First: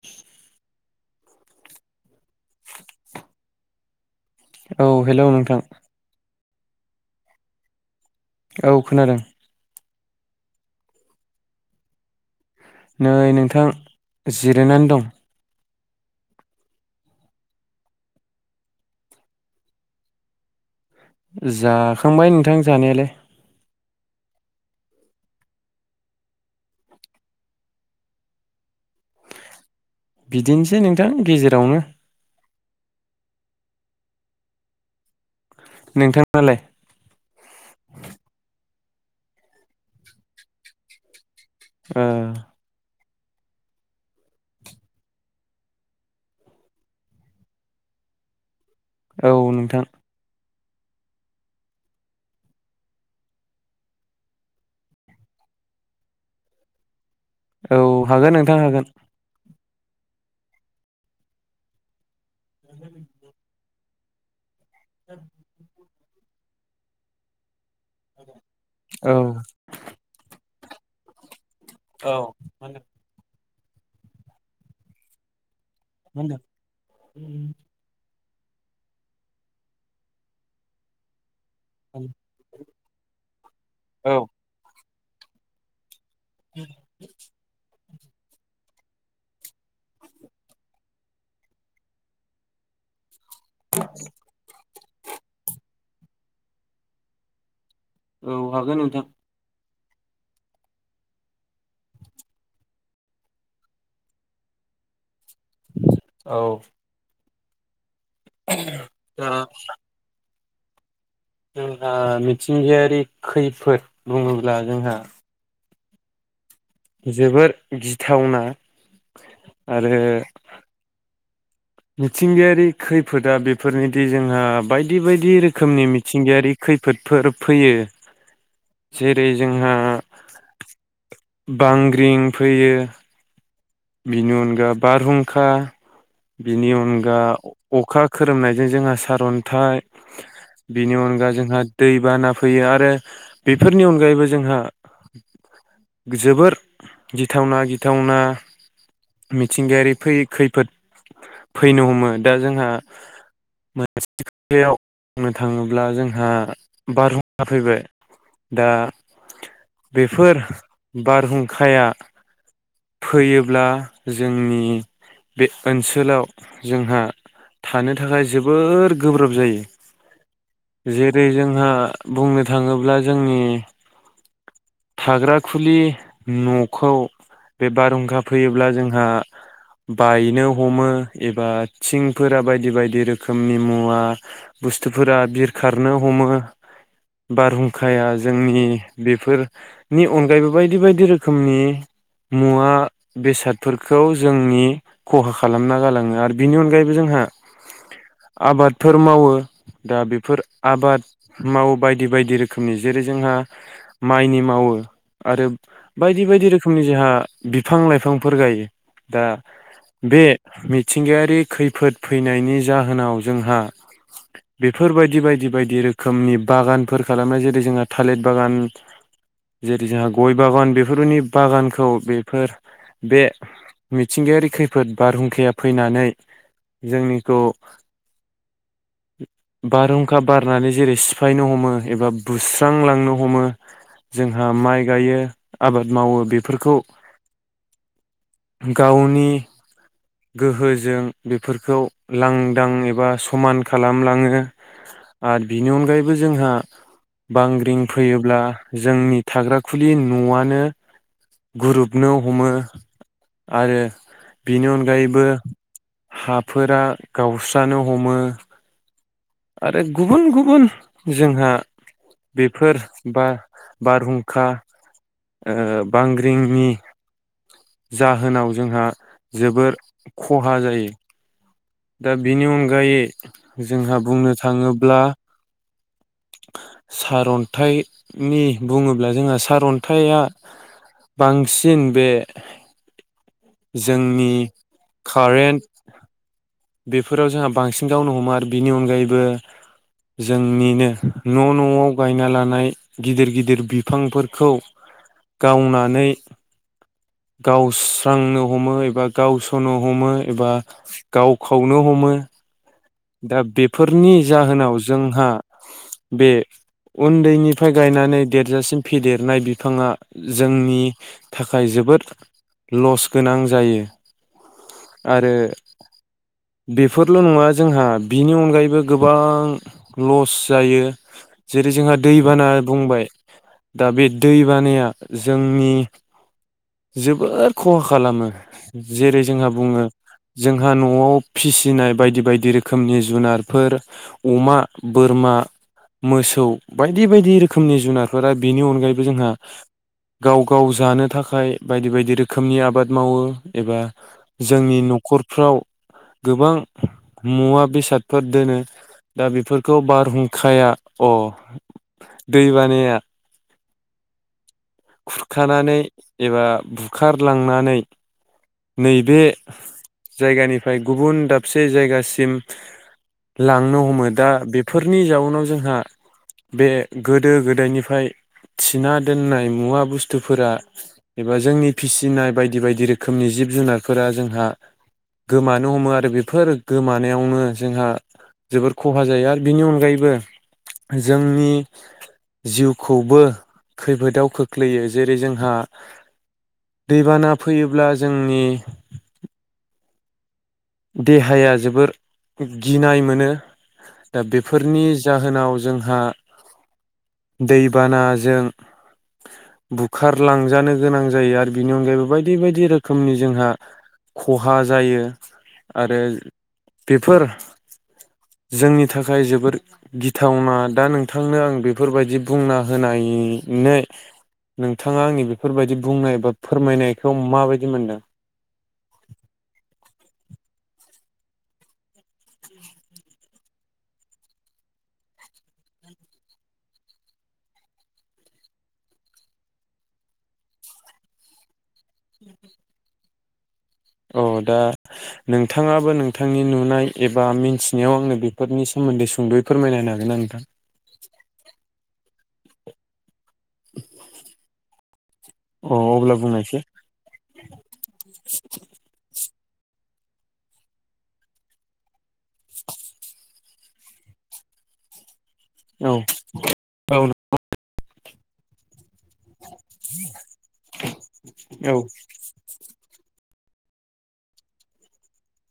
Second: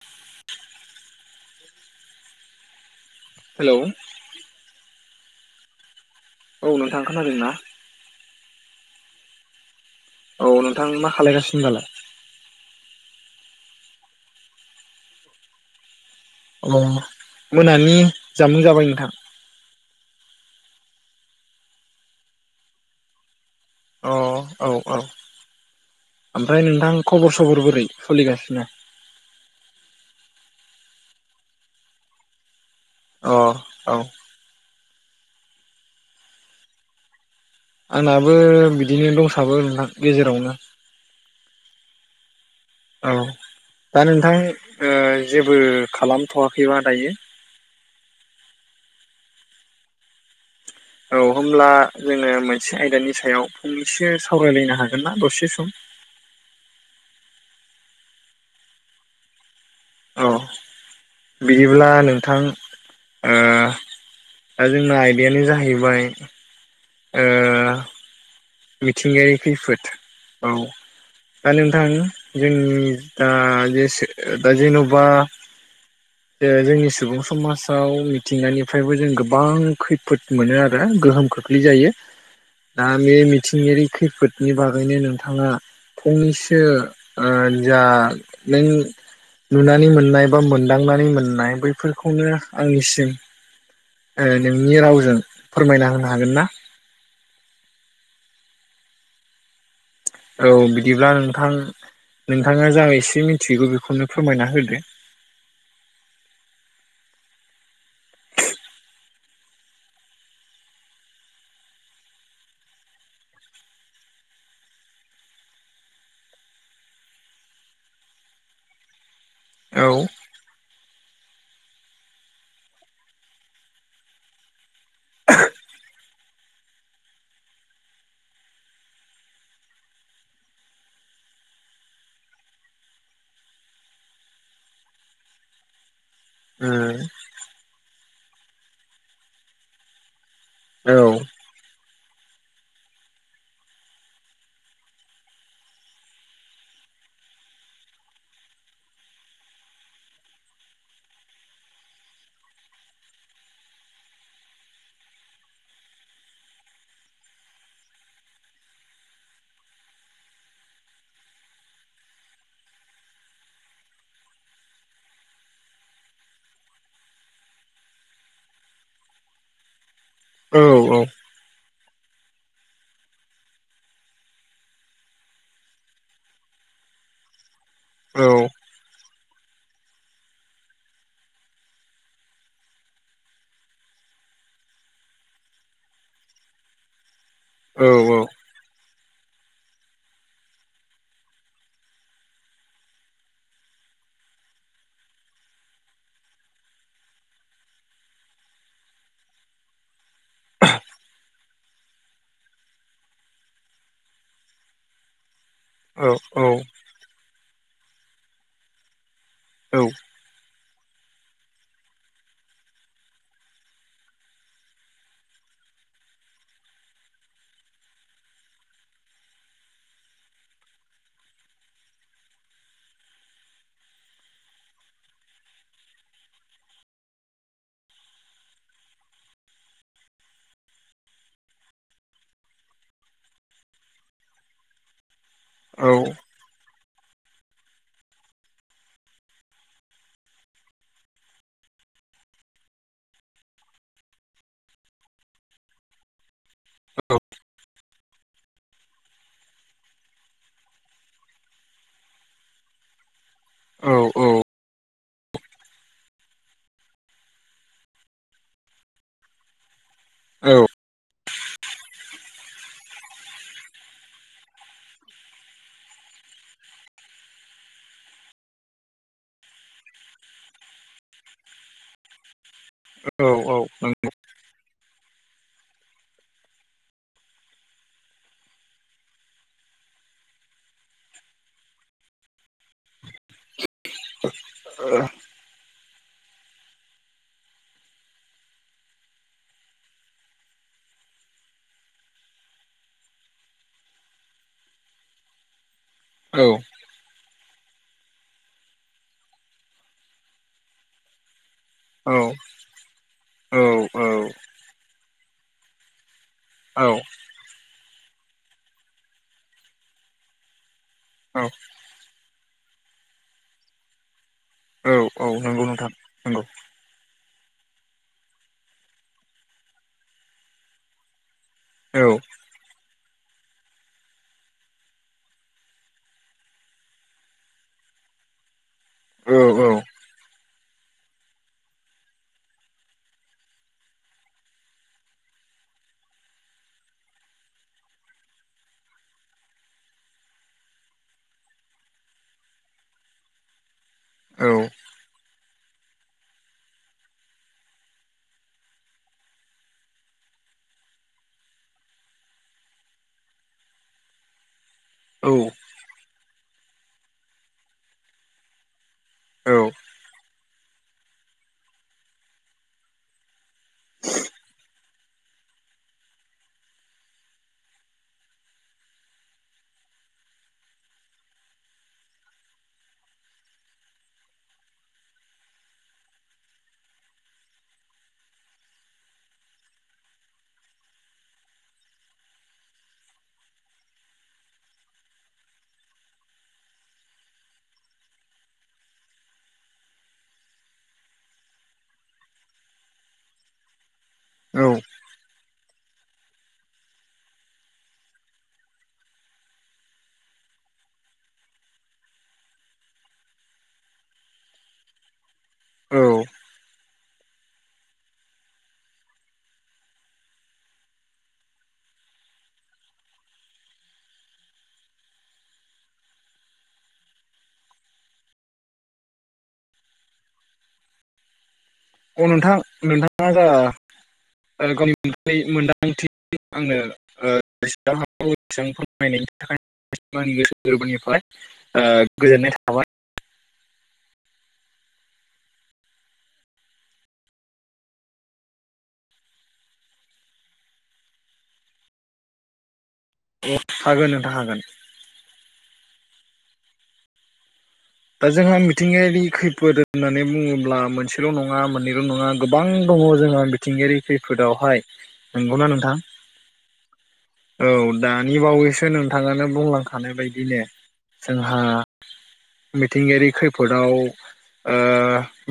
[unintelligible] Hello औ hello नोंथां औ नों थां खोनादों ना औ खोनादों औ नोंथां मा खाायगासिनो होनबालाय नै नोंथां जिरायनानै दं अ मोनानि जामुं जाबाय नोंथां जाखांबाय नोंथां जानायालाय अ औ औ ओमफ्राय नोंथां खबर सबर बोरै सोलिगासिनो बिदिनोसै नोंथां गेजेरावनो अ औ नोंथाङालाय आंनाबो बिदिनो दंसाबो नोंथां गेजेरावनो ओ औ दा नोंथां जेबो खालामथ'वाखैबा दायो औ नोंथां औ होमब्ला जोङो मोनसे आयदानि सायाव फंनैसो सावरायलायनो हागोननाा दसे सम औ हागोन नोंथां हागोन अ बिदिब्ला नों [unintelligible] ओ दा जोंना आयदायानो जाहैबाय [unintelligible] ओ [unintelligible] औ मिथिंगायारि खैफोद औ दा नोंथां औ मा जोंनि होनदों दा [unintelligible] दा जेन'बा, मा दे जोंनि सुबुं समाजाव मिथिंगानिफ्रायबो जों गोबां खैफोद मोनो आरो गोहोमखो, बुग्लि जायो। होनदों [unintelligible] मिथिंयारि औ खैफोदनि बागैनो नों। नोंथाङा। फंनैसो ओ जा। नों नुनानै मोननाय बा मोन। दांनानै मोननाय बैफोरखौनो आंनिसिम। ओ नोंनि राव फोरमायना होनो हागोन ना? औ हागोन नोंथां। औ बिदिब्ला नोंथां नोंथाङा जा एसे मिथिगौ बेखौनो फोरमायना होदो। औ। [unintelligible] जोंहा मिथिंगायारि खैफोद बुङोब्ला जोंहा। जोबोर गिथावना। औ आरो। मिथिंगायारि खैफोदा बेफोरनिदि जोंहा बायदि बायदि रोखोमनि मिथिंगायारि खैफोदफोर फैयो जेरै जोंहा बांग्रिं फैयो। बेनिनो अनगा बारहुंखा। औ बिनि अनगा। अखा खोरोमनायजों जोंहा सार अन्थाइ। बेनि अनगा जोंहा। दै बाना फैयो आरो बेफोरनि अनगायैबो जोंहा जोबोर गिथावना गिथावना। मिथिंगायारि फै खैफोद फैनो हमो दा जोंहा मोनसे खोथायाव बुंनो थाङोब्ला जोंहा बारहुंखा फैबाय दा बेफोर बारहुंखाया फैयो। ब्ला जोंनि बे ओनसोलाव जोंहा थानो थाखाय जोबोर गोब्राब जायो। जेरै जोंहा। बुंनो थाङोब्ला जोंनि थाग्रााखुलि न'खौ बे बारहुंखा। फैयोब्ला जोंहा बायनो हमो एबा थिंफोरा बायदि बायदि रोखोमनि मुवा बुस्थुफोरा बिरखारनो हमो। बारहुंखाया जोंनि। बेफोरनि अनगायैबो बायदि बायदि रोखोमनि मुवा। बेसादफोरखौ जोंनि खहा खालामना गालाङो आरो बिनि अनगायैबो जोंहा आबादफोर मावो दा बेफोर आबाद मावो बायदि बायदि रोखोमनि जेरै जोंहा माइनि मावो आरो। बायदि बायदि रोखोमनि जोंहा बिफां लाइफांफोर गायो। ओ बे मि। मिथिंगायारि खैफोद फैनायनि जाहोनाव जोंहा बेफोरबायदि बायदि बायदि रोखोमनि बागानफोर खालामनाय जेरै जोंहा थालिर बागान जेरै जोंहा गय बागान बेफोरनि बागानखौ बेफोर। बे मिथिंगायारि खैफोद बारहुंखाया फैनानै जोंनिखौ बारहुंखा बारनानै जेरै सिफायनो हमो एबा बुस्रांलांनो हमो जोंहा माइ गायो। आबाद मावो बेफोरखौ। गावनि गोहोजों बेफोरखौ लांदां एबा समान खालामलाङो आरो बिनि अनगायैबो जोंहा बांग्रिं फैयोब्ला जोंनि थाग्रााखुलि न'आनो गुरुबनो हमो आरो बेनि अनग जायबो हाफोरा गावस्रानो हमो गुबुन गुबुन जोंहा बेफोर बा बारहुंखा बांग्रिंनि जाहोनाव जोंहा जोबोर खहा जायो दा बिनि अन अनगायै जोंहा बुंनो थाङो ब्ला सारन्थाइनि बुङोब्ला जोंहा सारन्थाइया बांसिन बे जोंनि कारेन्ट बेफोराव जोंहा बांसिन गावनो हमो आरो बिनि अनगायैबो जोंनिनो न' न'आव गायना लानाय गिदिर गिदिर बिफांफोरखौ गावना नै गावस्रांनो हमो एबा गावसनो हमो एबा गाव खावनो हमो दा बेफोरनि जाहोनाव जोंहा बे उन्दैनि बिफाय गायनानै देरजासिम फेदेरनाय बिफाङा जोंनि थाखाय जोबोद लस गोनां जायो आरो औ नंगौ नोंथां नंगौ बेफोरल' नङा जोंहा बिनि अनगायैबो गोबां लस जायो जेरै जोंहा औ दैबाना बुंबाय दा बे दैबानाया जोंनि जोबोर खहा खालामो जेरै औ जोंहा बुङो जोंहा न'आव फिसिनाय बायदि बायदि रोखोमनि जुनारफोर अमा बोरमा मोसौ बायदि बायदि रोखोमनि जुनारफोरा बेनि अनगायैबो जोंहा गाव गाव जानो थाखाय बायदि बायदि रोखोमनि आबाद मावो एबा औ जोंनि न'खर फ्राव गोबां मुवा बेसादफोर दोनो दा बेफोरखौ बारहुंखाया अ दै बानाया खुरखानानै एबा बुखारलांनानै नैबे जायगानिफ्राय गुबुन दाबसे जायगासिम लांनो हमो दा बेफोरनि जाउनाव जोंहा बे गोदो गोदायनिफ्राय थिना दोननाय मुवा बुस्थुफोरा एबा जोंनि फिसिनाय बायदि बायदि रोखोम रोखोमनि जिब जुनारफोरा जोंहा गोमानो हमो आरो बेफोर गोमानायावनो जोंहा जोबोर खहा जायो आरो बिनि अनगायैबो जोंनि जिउखौबो खैफोदाव खोख्लैयो जेरै जोंहा दैबाना फैयोब्ला जोंनि देहाया जोबोर गिनाय मोनो दा बेफोरनि जाहोनाव जों जोंहा दैबानाजों बुखारलांजानो गोनां जायो आरो बिनि अनगायैबो बायदि बायदि रोखोमनि जोंहा खहा जायो आरो बेफोर जोंनि थाखाय जोबोर गिथावना दा नोंथांनो आं बेफोरबायदि बुंना होनायनो नोंथाङा आंनि बेफोरबायदि बुंनाय बा फोरमायनायखौ माबायदि मोनदों। अ नोंथां नोंथां। माबा गावनि मोन्दांथि आंनो ओ फोरमायनायनि थाखाय आंनि गोसो गोरबोनिफ्राय ओ गोजोननाय थाबाय। औ दा नोंथाङाबो नोंथांनि नुनाय एबा मिथिनायाव आंनो बेफोरनि सोमोन्दै सुंद'यै फोरमायनायनो हागोनना नोंथां? अ हागोन नोंथां हागोन। अ अब्ला बुंनायसाय दा जोंहा मिथिंगायारि खै खैफोद होननानै बुङोब्ला मोनसेल' नङा मोननैल' नङा गोबां दङ जोंहा मिथिंगायारि खैफोदावहाय नंगौना औ नोंथां औ औ दानि बावैसो नोंथाङानो बुंलांखानाय बायदिनो जोंहा औ मिथिंगायारि खैफोदाव ओ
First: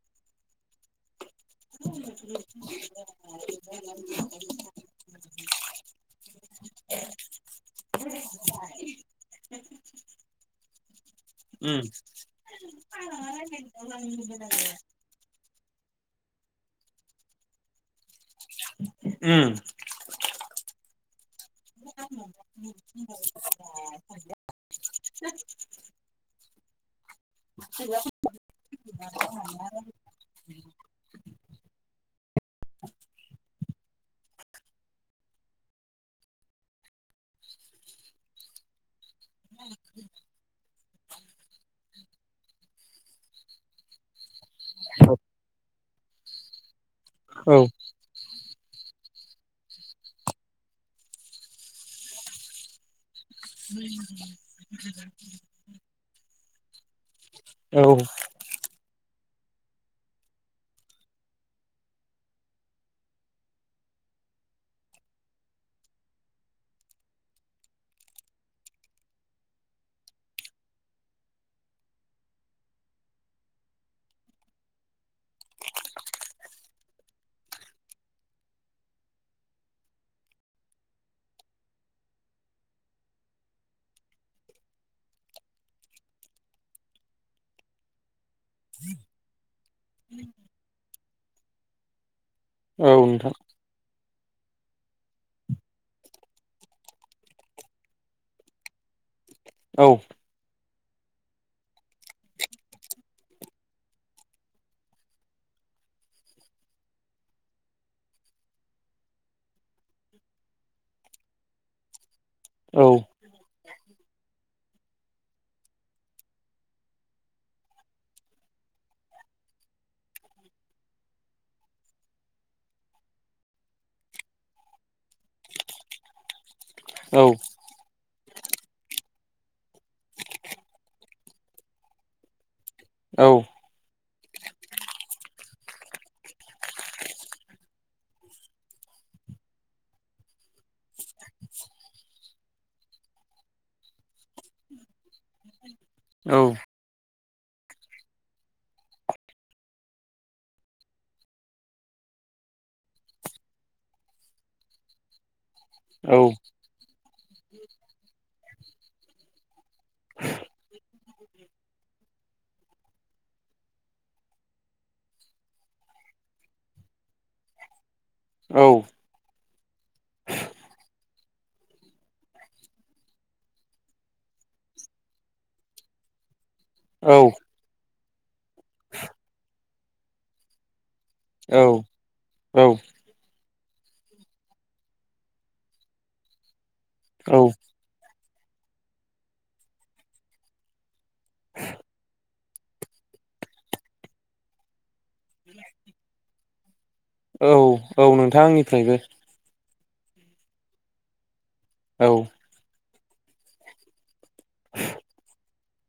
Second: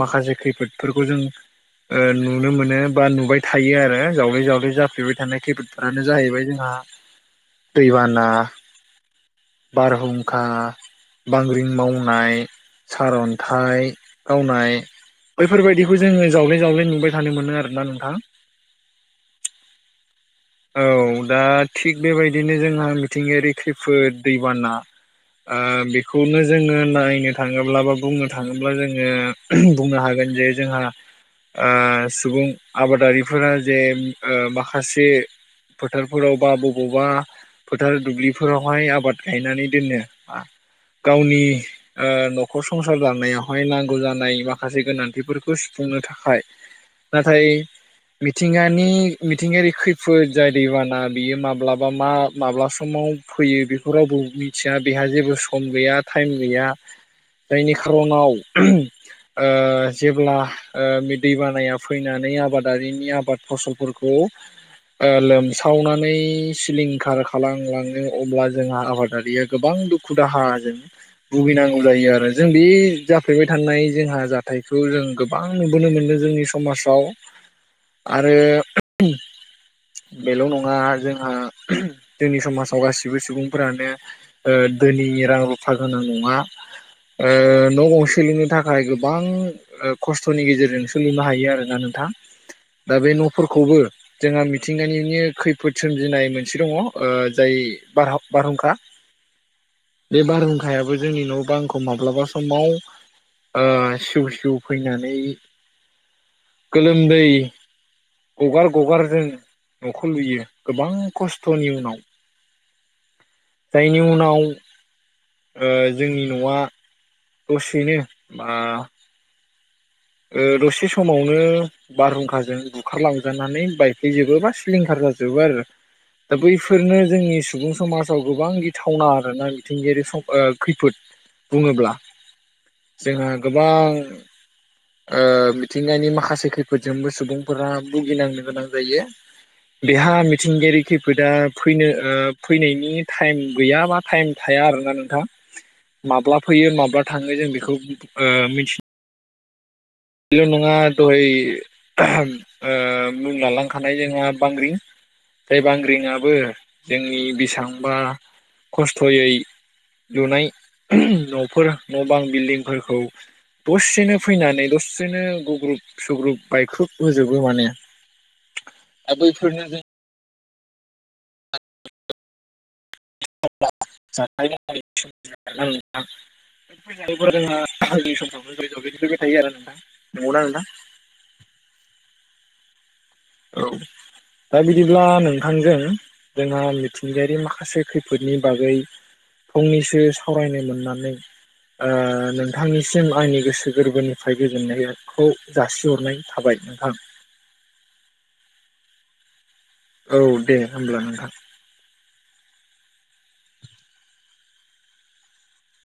माखासे खैफोदफोरखौ जों ओ नुनो मोनो बा नुबाय थायो आरो जावले जावले जाफेबाय थानाय खैफोदफोरानो जाहैबाय जोंहा दैबाना बारहुंखा बांग्रिं उम मावनाय सार अन्थाइ गावनाय बैफोरबायदिखौ जोङो जावले जावल्ले नुबाय थानो मोनो आरोना नोंथां। उम औ दा थिग बेबायदिनो जोंहा मिथिंगायारि खैफोद बेखौनो जोङो नायनो थाङोब्ला बा बुंनो थाङोब्ला जोङो बुंनो हागोन जे जोंहा ओ सुबुं आबादारिफोरा जे ओ माखासे फोथारफोराव बा बबावबा फोथार दुब्लिफोरावहाय आबाद गायनानै दोनो गावनि ओ न'खर संसार जानायावहाय नांगौ जानाय बा माखासे औ गोनांथि फोरखौ बुंनो थाखाय नाथाय मिथिंगानि मिथिंगायारि खैफोद जाय दैबाना बियो माब्लाबा मा माब्ला समाव फैयो बे मिथिया बेहा जेबो सम गैया खा थाइम गैया जायनि औ खार'नाव ओ जेब्ला ओ बे दै बानाया फैनानै आबादारिनि आबाद फसलफोरखौ लोमसावनानै सिलिंखार खालामलाङो अब्ला जोंहा आबादारिया गोबां दुखु दाहाजों भुगिनांगौ जायो आरो जों बे जाफेरबाय थानाय जोंहा जाथायखौ जों गोबां नुबोनो मोनदों जोंनि समाजाव आरो बेल' नङा जोंहा जोंनि समाजाव गासिबो सुबुं रां रुफा गोनां नङा ओ न'गंसे लुनो थाखाय गोबां खस्थ'नि गेजेरजों सोलिनो हायो। गैया आरोना नोंथां। औ दा बे नोंथां न'फोरखौबो जोंहा मिथिंगानिनो खैफोद सोमजिनाय मोनसे दंङ जाय बारहाव बारहुंखा औ बे बार बारयाबो जोंनि न' बांखौ माब्लाबा समाव सिउ सिउ फैनानै गोलोमदै गगार गगार जों न'खौ लुयो गोबां खस्थ'नि उनाव। औ जायनि उनाव ओ जोंनि न'आ दसेनो बा ओ दसे समावनो बारहुंखाजों बुखारलांजानानै बायफैजोबो बा सिलिंखार जाजोबो आरो दा बैफोर फोरनो औ जोंनि सुबुं समाज। गोबां गिथावना आरोना मिथिंगायारि खैफोद बुंङोब्ला। औ जोंहा गोबां। मिथिंगानि माखासे खैफोदजोंबो सुबुंफोरा भुगिनांनो गोनां जायो बेहा मिथिंगायारि खैफोदा फैनो फैनायनि टाइम गैयाबा टाइम थाया आरोना नोंथां। माब्ला औ फैयो माब्ला। थांङो जों बेखौ ओ मिथि बेल' नंङा दहाय मुंलांलांखानाय जोंहा बांग्रि। जाय बांग्रिआबो। जोंनि बेसेबांबा खस्थ'यै लुनाय न'फोर न' बां। बिलदिंफोरखौ दसेनो फैनानै दसे बिदिनो गुग्रुब सुग्रुब बायख्रब होजोबो माने। आरो बैफोरनो [unintelligible] [unintelligible] [unintelligible] नंगौना नोंथां। औ औ। औ दा बिदिब्ला नोंथांजों जोंहा। मिथिंगायारि माखासे खै बागै फंनैसो सावरायनो मोननानै ओ नोंथांनिसिम आंनि गोसो गोरबोनिफ्राय गोजोननाय। खौ जासिहरनाय थाबाय नोंथां। औ औ नोंथां आंनिफ्रायबो। औ दे होमब्ला नोंथां। औ।